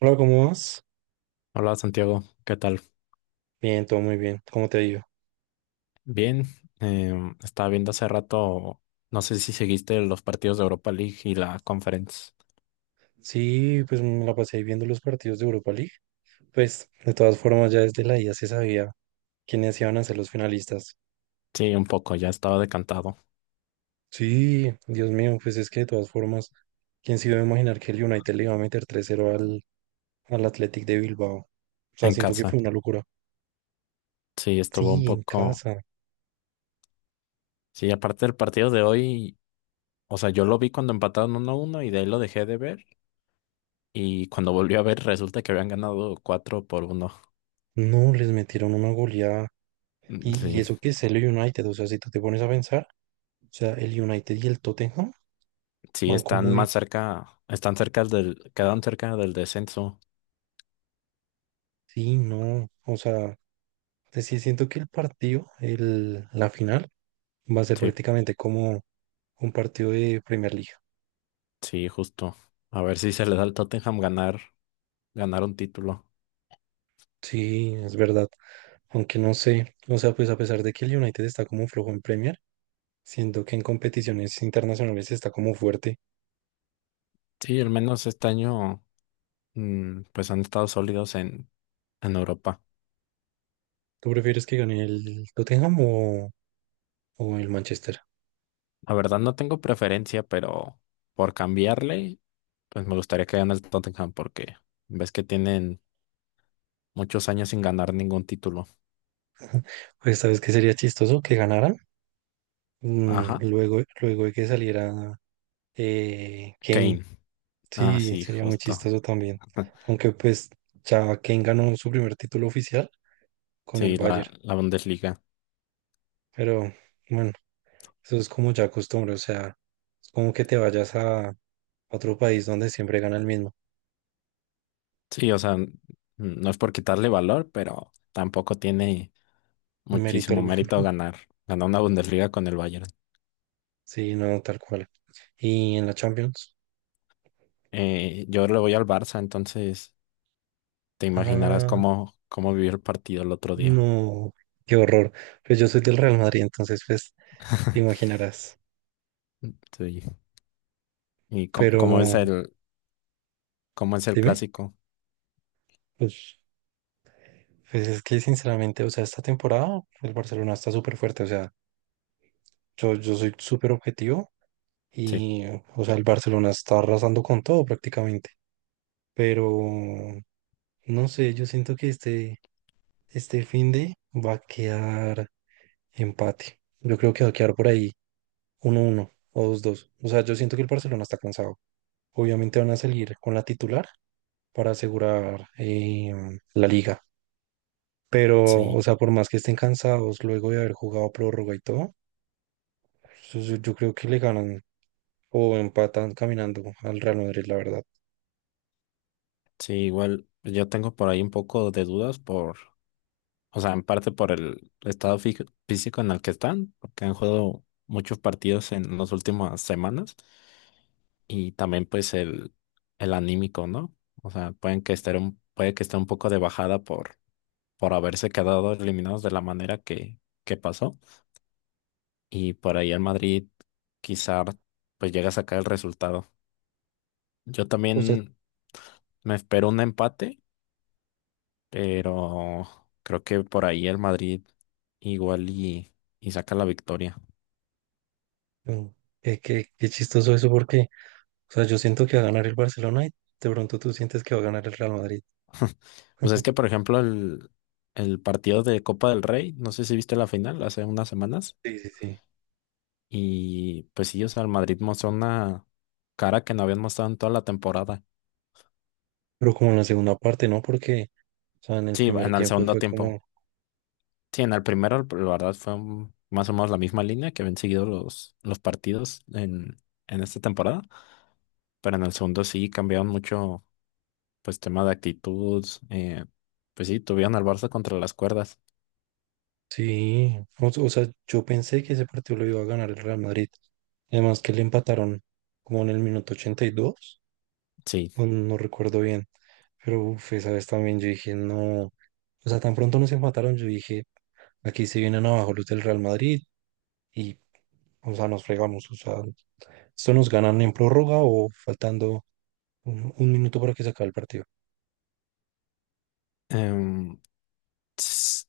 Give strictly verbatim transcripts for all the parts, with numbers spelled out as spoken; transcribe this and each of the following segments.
Hola, ¿cómo vas? Hola Santiago, ¿qué tal? Bien, todo muy bien. ¿Cómo te ha ido? Bien, em, estaba viendo hace rato, no sé si seguiste los partidos de Europa League y la Conference. Sí, pues me la pasé viendo los partidos de Europa League. Pues de todas formas ya desde la ida se sabía quiénes iban a ser los finalistas. Sí, un poco, ya estaba decantado Sí, Dios mío, pues es que de todas formas, ¿quién se iba a imaginar que el United le iba a meter tres cero al, al Athletic de Bilbao? O sea, en siento que casa. fue una locura. Sí, estuvo un Sí, en poco. casa. Sí, aparte del partido de hoy, o sea, yo lo vi cuando empataron uno a uno y de ahí lo dejé de ver. Y cuando volví a ver, resulta que habían ganado cuatro por uno. No, les metieron una goleada. Mm, Y, y sí, eso que es el United, o sea, si tú te pones a pensar, o sea, el United y el Tottenham sí, van están como de... más cerca, están cerca del, quedaron cerca del descenso. Sí, no, o sea... Entonces, sí, siento que el partido, el, la final, va a ser Sí, prácticamente como un partido de Premier League. sí, justo. A ver si se le da al Tottenham ganar ganar un título. Sí, es verdad. Aunque no sé, o sea, pues a pesar de que el United está como flojo en Premier, siento que en competiciones internacionales está como fuerte. Sí, al menos este año, mm, pues han estado sólidos en, en Europa. ¿Tú prefieres que gane el Tottenham o, o el Manchester? La verdad no tengo preferencia, pero por cambiarle, pues me gustaría que gane el Tottenham porque ves que tienen muchos años sin ganar ningún título. Pues sabes que sería chistoso que ganaran Mm, Ajá, luego, luego de que saliera eh, Kane. Kane. Ah, Sí, sí, sería muy justo. chistoso también. Aunque pues ya Kane ganó su primer título oficial con el Sí, la, Bayern. la Bundesliga. Pero bueno, eso es como ya costumbre, o sea, es como que te vayas a otro país donde siempre gana el mismo, Sí, o sea, mm, no es por quitarle valor, pero tampoco tiene mérito muchísimo alguno. mérito ganar. Ganar una Bundesliga con el Bayern. Sí, no, tal cual. Y en la Champions, Eh, yo le voy al Barça, entonces te imaginarás ah, cómo, cómo vivió el partido el otro día. no, qué horror. Pues yo soy del Real Madrid, entonces pues te imaginarás. Sí. Y cómo, Pero cómo es el, cómo es el dime, clásico. pues, pues es que sinceramente, o sea, esta temporada el Barcelona está súper fuerte, o sea, yo, yo soy súper objetivo Sí, y, o sea, el Barcelona está arrasando con todo prácticamente. Pero no sé, yo siento que este, este de va a quedar empate. Yo creo que va a quedar por ahí uno uno o dos dos. O sea, yo siento que el Barcelona está cansado. Obviamente van a salir con la titular para asegurar eh, la liga. Pero, o sí, sea, por más que estén cansados luego de haber jugado prórroga y todo, yo, yo- yo creo que le ganan o empatan caminando al Real Madrid, la verdad. sí, igual yo tengo por ahí un poco de dudas por, o sea, en parte por el estado fí- físico en el que están, porque han jugado muchos partidos en las últimas semanas y también pues el, el anímico, ¿no? O sea, pueden que estar un, puede que esté un poco de bajada por, por haberse quedado eliminados de la manera que, que pasó. Y por ahí el Madrid quizá pues llega a sacar el resultado. Yo O sea, también me espero un empate, pero creo que por ahí el Madrid igual y, y saca la victoria. mm, eh, qué, qué chistoso eso porque o sea, yo siento que va a ganar el Barcelona y de pronto tú sientes que va a ganar el Real Madrid. Pues es que, por ejemplo, el, el partido de Copa del Rey, no sé si viste la final hace unas semanas, Sí, sí, sí. y pues sí, o sea, el Madrid mostró una cara que no habían mostrado en toda la temporada. Pero como en la segunda parte, ¿no? Porque, o sea, en el Sí, primer en el tiempo segundo fue tiempo, como, sí, en el primero, la verdad, fue un- más o menos la misma línea que habían seguido los, los partidos en, en esta temporada, pero en el segundo sí cambiaron mucho, pues, tema de actitud, eh, pues sí, tuvieron al Barça contra las cuerdas, sí, o, o sea, yo pensé que ese partido lo iba a ganar el Real Madrid. Además que le empataron como en el minuto ochenta y dos, sí. o no recuerdo bien. Pero, uff, esa vez también yo dije, no, o sea, tan pronto nos empataron, yo dije, aquí se vienen abajo los del Real Madrid y, o sea, nos fregamos, o sea, esto nos ganan en prórroga o faltando un, un minuto para que se acabe el partido. Em, s-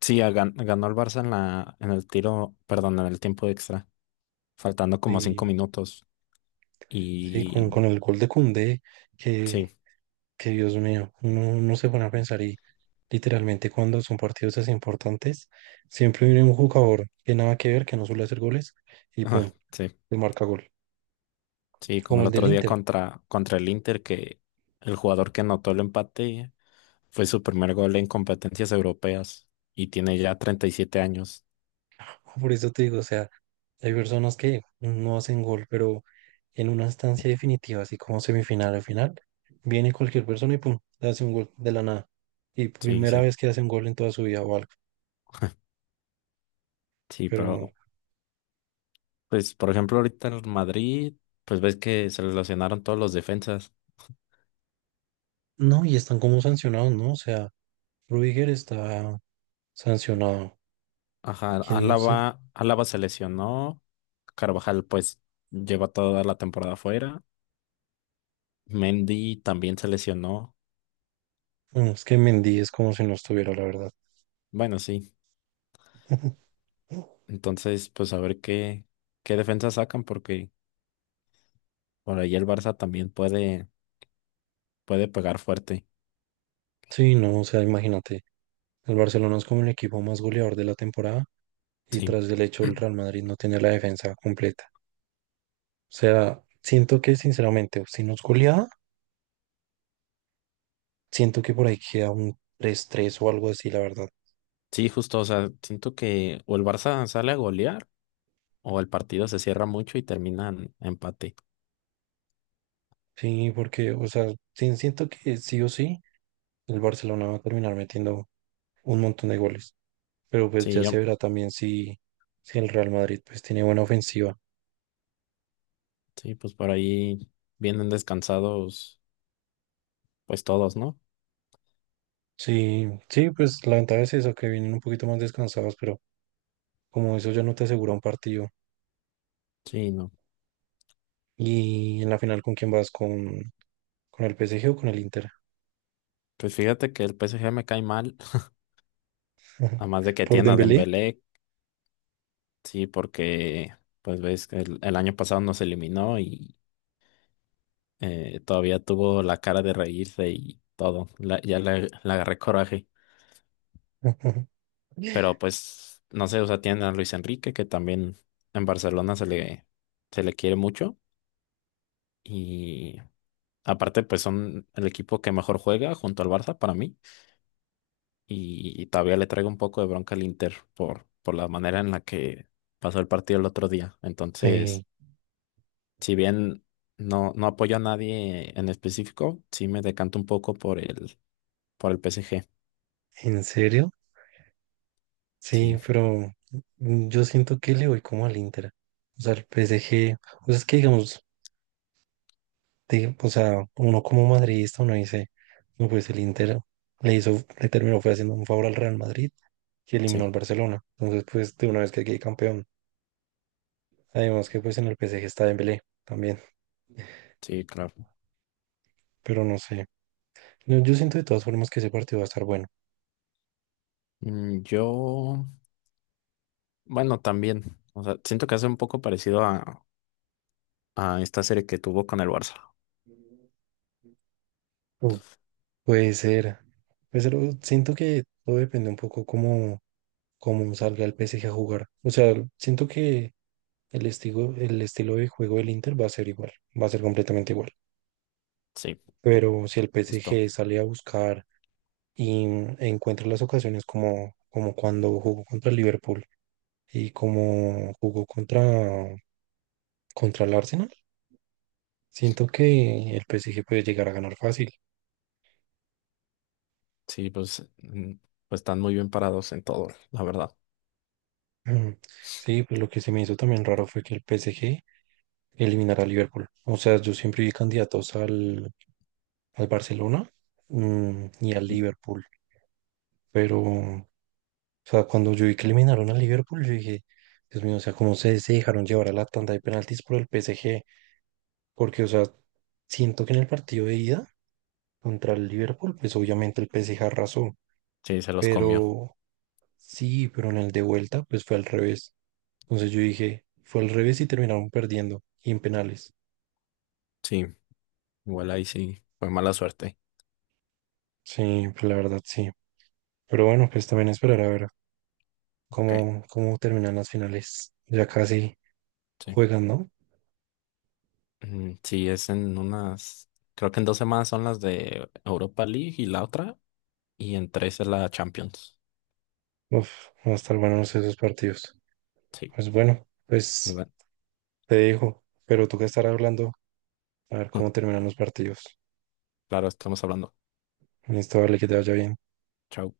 sí, a- gan- ganó el Barça en la, en el tiro, perdón, en el tiempo extra, faltando como cinco Y minutos, sí, y con, con el gol de Koundé, que, sí, que Dios mío, no, no se van a pensar y literalmente cuando son partidos así importantes, siempre viene un jugador que nada que ver, que no suele hacer goles y ah, pum, sí, le marca gol. sí, como Como el el del otro día Inter, contra, contra el Inter, que el jugador que anotó el empate fue su primer gol en competencias europeas y tiene ya treinta y siete años. por eso te digo, o sea, hay personas que no hacen gol, pero en una instancia definitiva, así como semifinal o final, viene cualquier persona y pum, le hace un gol de la nada. Y Sí, primera sí. vez que hace un gol en toda su vida o algo. Sí, Pero pero pues por ejemplo ahorita el Madrid, pues ves que se lesionaron todos los defensas. no, y están como sancionados, ¿no? O sea, Rudiger está sancionado. Ajá, ¿Quién no sé? Álava, Álava se lesionó, Carvajal pues lleva toda la temporada fuera, Mendy también se lesionó. Bueno, es que Mendy es como si no estuviera, la verdad. Bueno, sí. Entonces, pues a ver qué qué defensa sacan porque por ahí el Barça también puede puede pegar fuerte. Sí, no, o sea, imagínate, el Barcelona es como el equipo más goleador de la temporada y Sí. tras el hecho el Real Madrid no tiene la defensa completa. O sea, siento que sinceramente, si nos goleada, siento que por ahí queda un tres tres o algo así, la verdad. Sí, justo, o sea, siento que o el Barça sale a golear o el partido se cierra mucho y termina empate. Sí, porque, o sea, sí, siento que sí o sí, el Barcelona va a terminar metiendo un montón de goles. Pero pues Sí, ya se yo, verá también si, si el Real Madrid pues tiene buena ofensiva. sí, pues por ahí vienen descansados pues todos, ¿no? Sí, sí, pues la ventaja es eso, que vienen un poquito más descansados, pero como eso ya no te asegura un partido. Sí, no. Y en la final, ¿con quién vas? ¿Con, con el P S G o con el Inter? Pues fíjate que el P S G me cae mal, además de que ¿Por tiene a Dembélé? Dembélé, sí, porque pues ves que el, el año pasado nos eliminó y eh, todavía tuvo la cara de reírse y todo, La- ya le, le agarré coraje. Pero pues, no sé, o sea, tienen a Luis Enrique, que también en Barcelona se le, se le quiere mucho. Y aparte, pues son el equipo que mejor juega junto al Barça para mí. Y, y todavía le traigo un poco de bronca al Inter por, por la manera en la que pasó el partido el otro día. Sí. Entonces, si bien no, no apoyo a nadie en específico, sí me decanto un poco por el, por el P S G. ¿En serio? Sí, Sí, pero mm, yo siento que le voy como al Inter. O sea, el P S G, o sea, es que digamos, de- o sea, uno como madridista, uno dice, no, pues el Inter le hizo, le terminó, fue haciendo un favor al Real Madrid que eliminó al sí, Barcelona. Entonces, pues de una vez que quede campeón. Además que pues en el P S G está Dembélé también, sí, claro. pero no sé. No, yo siento de todas formas que ese partido va a estar bueno. Mm, yo. Bueno, también. O sea, siento que hace un poco parecido a, a esta serie que tuvo con el Barça. Mm. Puede ser, puede ser, o- siento que todo depende un poco como cómo salga el P S G a jugar. O sea, siento que el estilo, el estilo de juego del Inter va a ser igual, va a ser completamente igual. Sí, Pero si el justo. P S G sale a buscar y encuentra las ocasiones como, como cuando jugó contra el Liverpool y como jugó contra, contra el Arsenal, siento que el P S G puede llegar a ganar fácil. Sí, pues, mm, pues están muy bien parados en todo, la verdad. Ujú. Sí, pues lo que se me hizo también raro fue que el P S G eliminara a Liverpool. O sea, yo siempre vi candidatos al, al Barcelona mm, y al Liverpool. Pero, o sea, cuando yo vi que eliminaron al Liverpool, yo dije, Dios mío, o sea, cómo se, se dejaron llevar a la tanda de penaltis por el P S G. Porque, o sea, siento que en el partido de ida contra el Liverpool, pues obviamente el P S G arrasó. Sí, se los comió. Pero sí, pero en el de vuelta, pues fue al revés. Entonces yo dije, fue al revés y terminaron perdiendo y en penales. Sí, igual ahí sí. Fue mala suerte. Sí, pues la verdad, sí. Pero bueno, pues también esperar a ver Ok, cómo, cómo terminan las finales. Ya casi. sí. Juegan, ¿no? Mm, sí, es en unas. Creo que en dos semanas son las de Europa League y la otra. Y en tres es la Champions. Uf, van a estar buenos esos partidos. Sí, Pues bueno, pues pues bueno. te dejo, pero tú que estarás hablando, a ver cómo terminan los partidos. Claro, estamos hablando. Listo, vale, que te vaya bien. Chao.